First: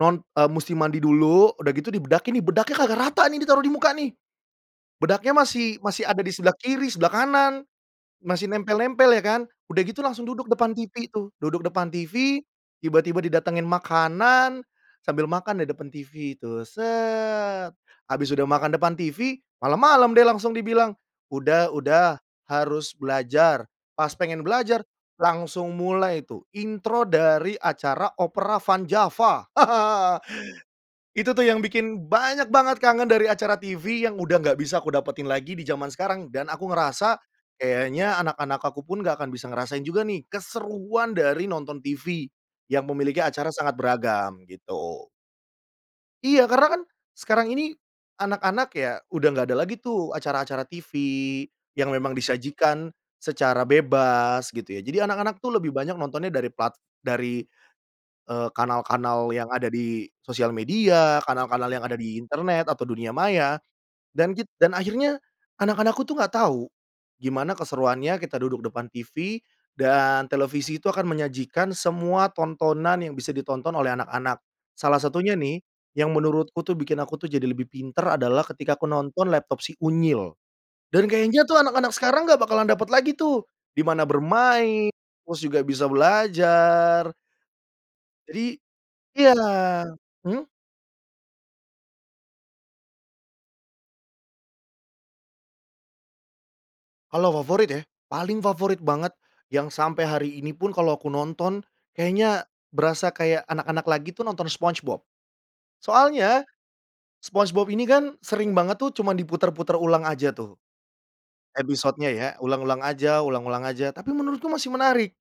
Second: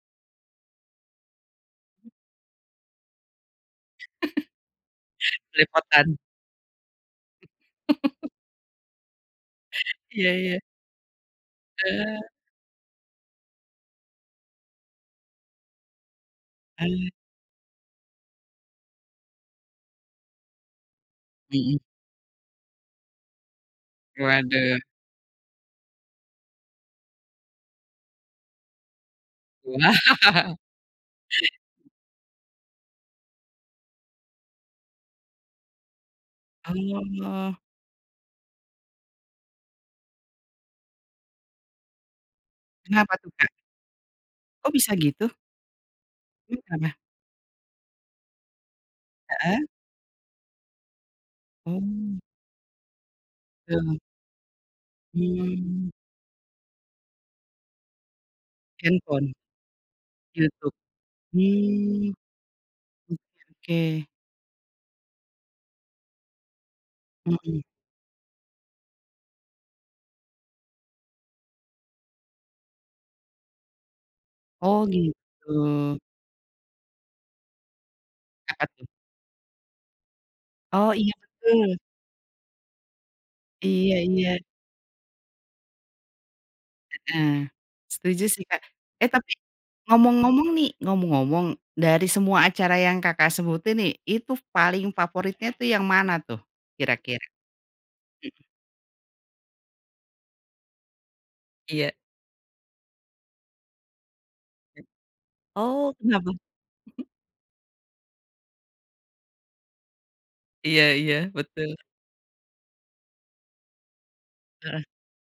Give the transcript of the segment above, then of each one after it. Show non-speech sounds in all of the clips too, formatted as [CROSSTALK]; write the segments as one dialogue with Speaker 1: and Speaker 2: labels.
Speaker 1: Non eee, musti mandi dulu, udah gitu dibedakin nih, bedaknya kagak rata nih ditaruh di muka, nih. Bedaknya
Speaker 2: [CHUCKLES]
Speaker 1: masih masih
Speaker 2: Belepotan.
Speaker 1: ada di sebelah kiri sebelah kanan,
Speaker 2: [CHUCKLES]
Speaker 1: masih nempel-nempel ya, kan? Udah gitu langsung
Speaker 2: Iya
Speaker 1: duduk
Speaker 2: iya.
Speaker 1: depan TV, tuh. Duduk depan
Speaker 2: Heeh.
Speaker 1: TV, tiba-tiba didatangin makanan, sambil makan deh depan TV tuh, set, habis udah makan depan TV, malam-malam deh langsung dibilang, "Udah,
Speaker 2: Mhm.
Speaker 1: udah harus belajar". Pas pengen
Speaker 2: Waduh.
Speaker 1: belajar langsung mulai tuh intro dari acara Opera Van Java. [LAUGHS]
Speaker 2: Wah.
Speaker 1: Itu tuh yang bikin banyak banget kangen dari acara TV yang udah nggak bisa kudapetin lagi di jaman sekarang. Dan aku ngerasa
Speaker 2: Oh.
Speaker 1: kayaknya anak-anak akupun nggak akan bisa ngerasain juga nih, keseruan dari nonton TV yang
Speaker 2: Kenapa
Speaker 1: memiliki
Speaker 2: tuh,
Speaker 1: acara
Speaker 2: Kak?
Speaker 1: sangat beragam,
Speaker 2: Oh, bisa,
Speaker 1: gitu.
Speaker 2: gitu?
Speaker 1: Iya. Karena kan
Speaker 2: Kenapa?
Speaker 1: sekarang ini anak-anak ya udah enggak ada
Speaker 2: Heeh.
Speaker 1: lagi tuh acara-acara TV yang memang
Speaker 2: Oh.
Speaker 1: disajikan secara
Speaker 2: Betul.
Speaker 1: bebas, gitu ya. Jadi anak-anak tuh lebih
Speaker 2: Hmm.
Speaker 1: banyak nontonnya dari plat dari, eee, kanal-kanal
Speaker 2: Handphone.
Speaker 1: yang ada di sosial
Speaker 2: Youtube.
Speaker 1: media, kanal-kanal yang ada
Speaker 2: Hmm.
Speaker 1: di internet atau dunia
Speaker 2: Oke
Speaker 1: maya
Speaker 2: oke.
Speaker 1: dan git dan akhirnya anak-anakku tuh enggak tahu gimana
Speaker 2: Mhm.
Speaker 1: keseruannya kita duduk depan TV dan televisi itu akan menyajikan semua tontonan yang bisa ditonton oleh anak-anak.
Speaker 2: Oh,
Speaker 1: Salah satunya nih,
Speaker 2: gitu.
Speaker 1: yang menurutku tuh bikin aku tuh jadi lebih pinter adalah
Speaker 2: Apa,
Speaker 1: ketika aku
Speaker 2: tuh?
Speaker 1: nonton Laptop Si Unyil.
Speaker 2: Oh,
Speaker 1: Dan
Speaker 2: iya,
Speaker 1: kayaknya tuh
Speaker 2: betul.
Speaker 1: anak-anak sekarang nggak bakalan dapat lagi tuh,
Speaker 2: Iya
Speaker 1: dimana
Speaker 2: iya.
Speaker 1: bermain terus juga bisa belajar.
Speaker 2: Heeh. Setuju sih,
Speaker 1: Jadi,
Speaker 2: Kak. Eh, tapi
Speaker 1: iya. Mhm?
Speaker 2: ngomong-ngomong nih, ngomong-ngomong dari semua acara yang Kakak sebutin nih, itu paling favoritnya tuh yang mana tuh, kira-kira?
Speaker 1: Kalau favorit, ya? Paling
Speaker 2: Mhm.
Speaker 1: favorit banget yang sampai hari ini pun kalau aku nonton
Speaker 2: Iya.
Speaker 1: kayaknya berasa kayak anak-anak lagi tuh, nonton Spongebob.
Speaker 2: Oh, kenapa?
Speaker 1: Soalnya
Speaker 2: Mhm.
Speaker 1: Spongebob ini kan sering banget tuh cuma diputer-puter ulang aja tuh.
Speaker 2: Iya iya. Betul.
Speaker 1: Episode-nya ya ulang-ulang aja, ulang-ulang aja tapi menurutku masih
Speaker 2: Heeh.
Speaker 1: menarik.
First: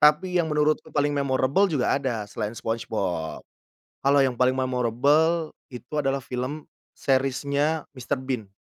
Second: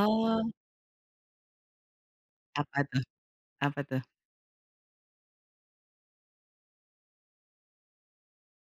Speaker 1: Tapi yang menurutku paling memorable juga ada selain
Speaker 2: Apa, tuh?
Speaker 1: Spongebob,
Speaker 2: Apa, tuh?
Speaker 1: kalau yang paling memorable itu adalah film series-nya Mr. Bean.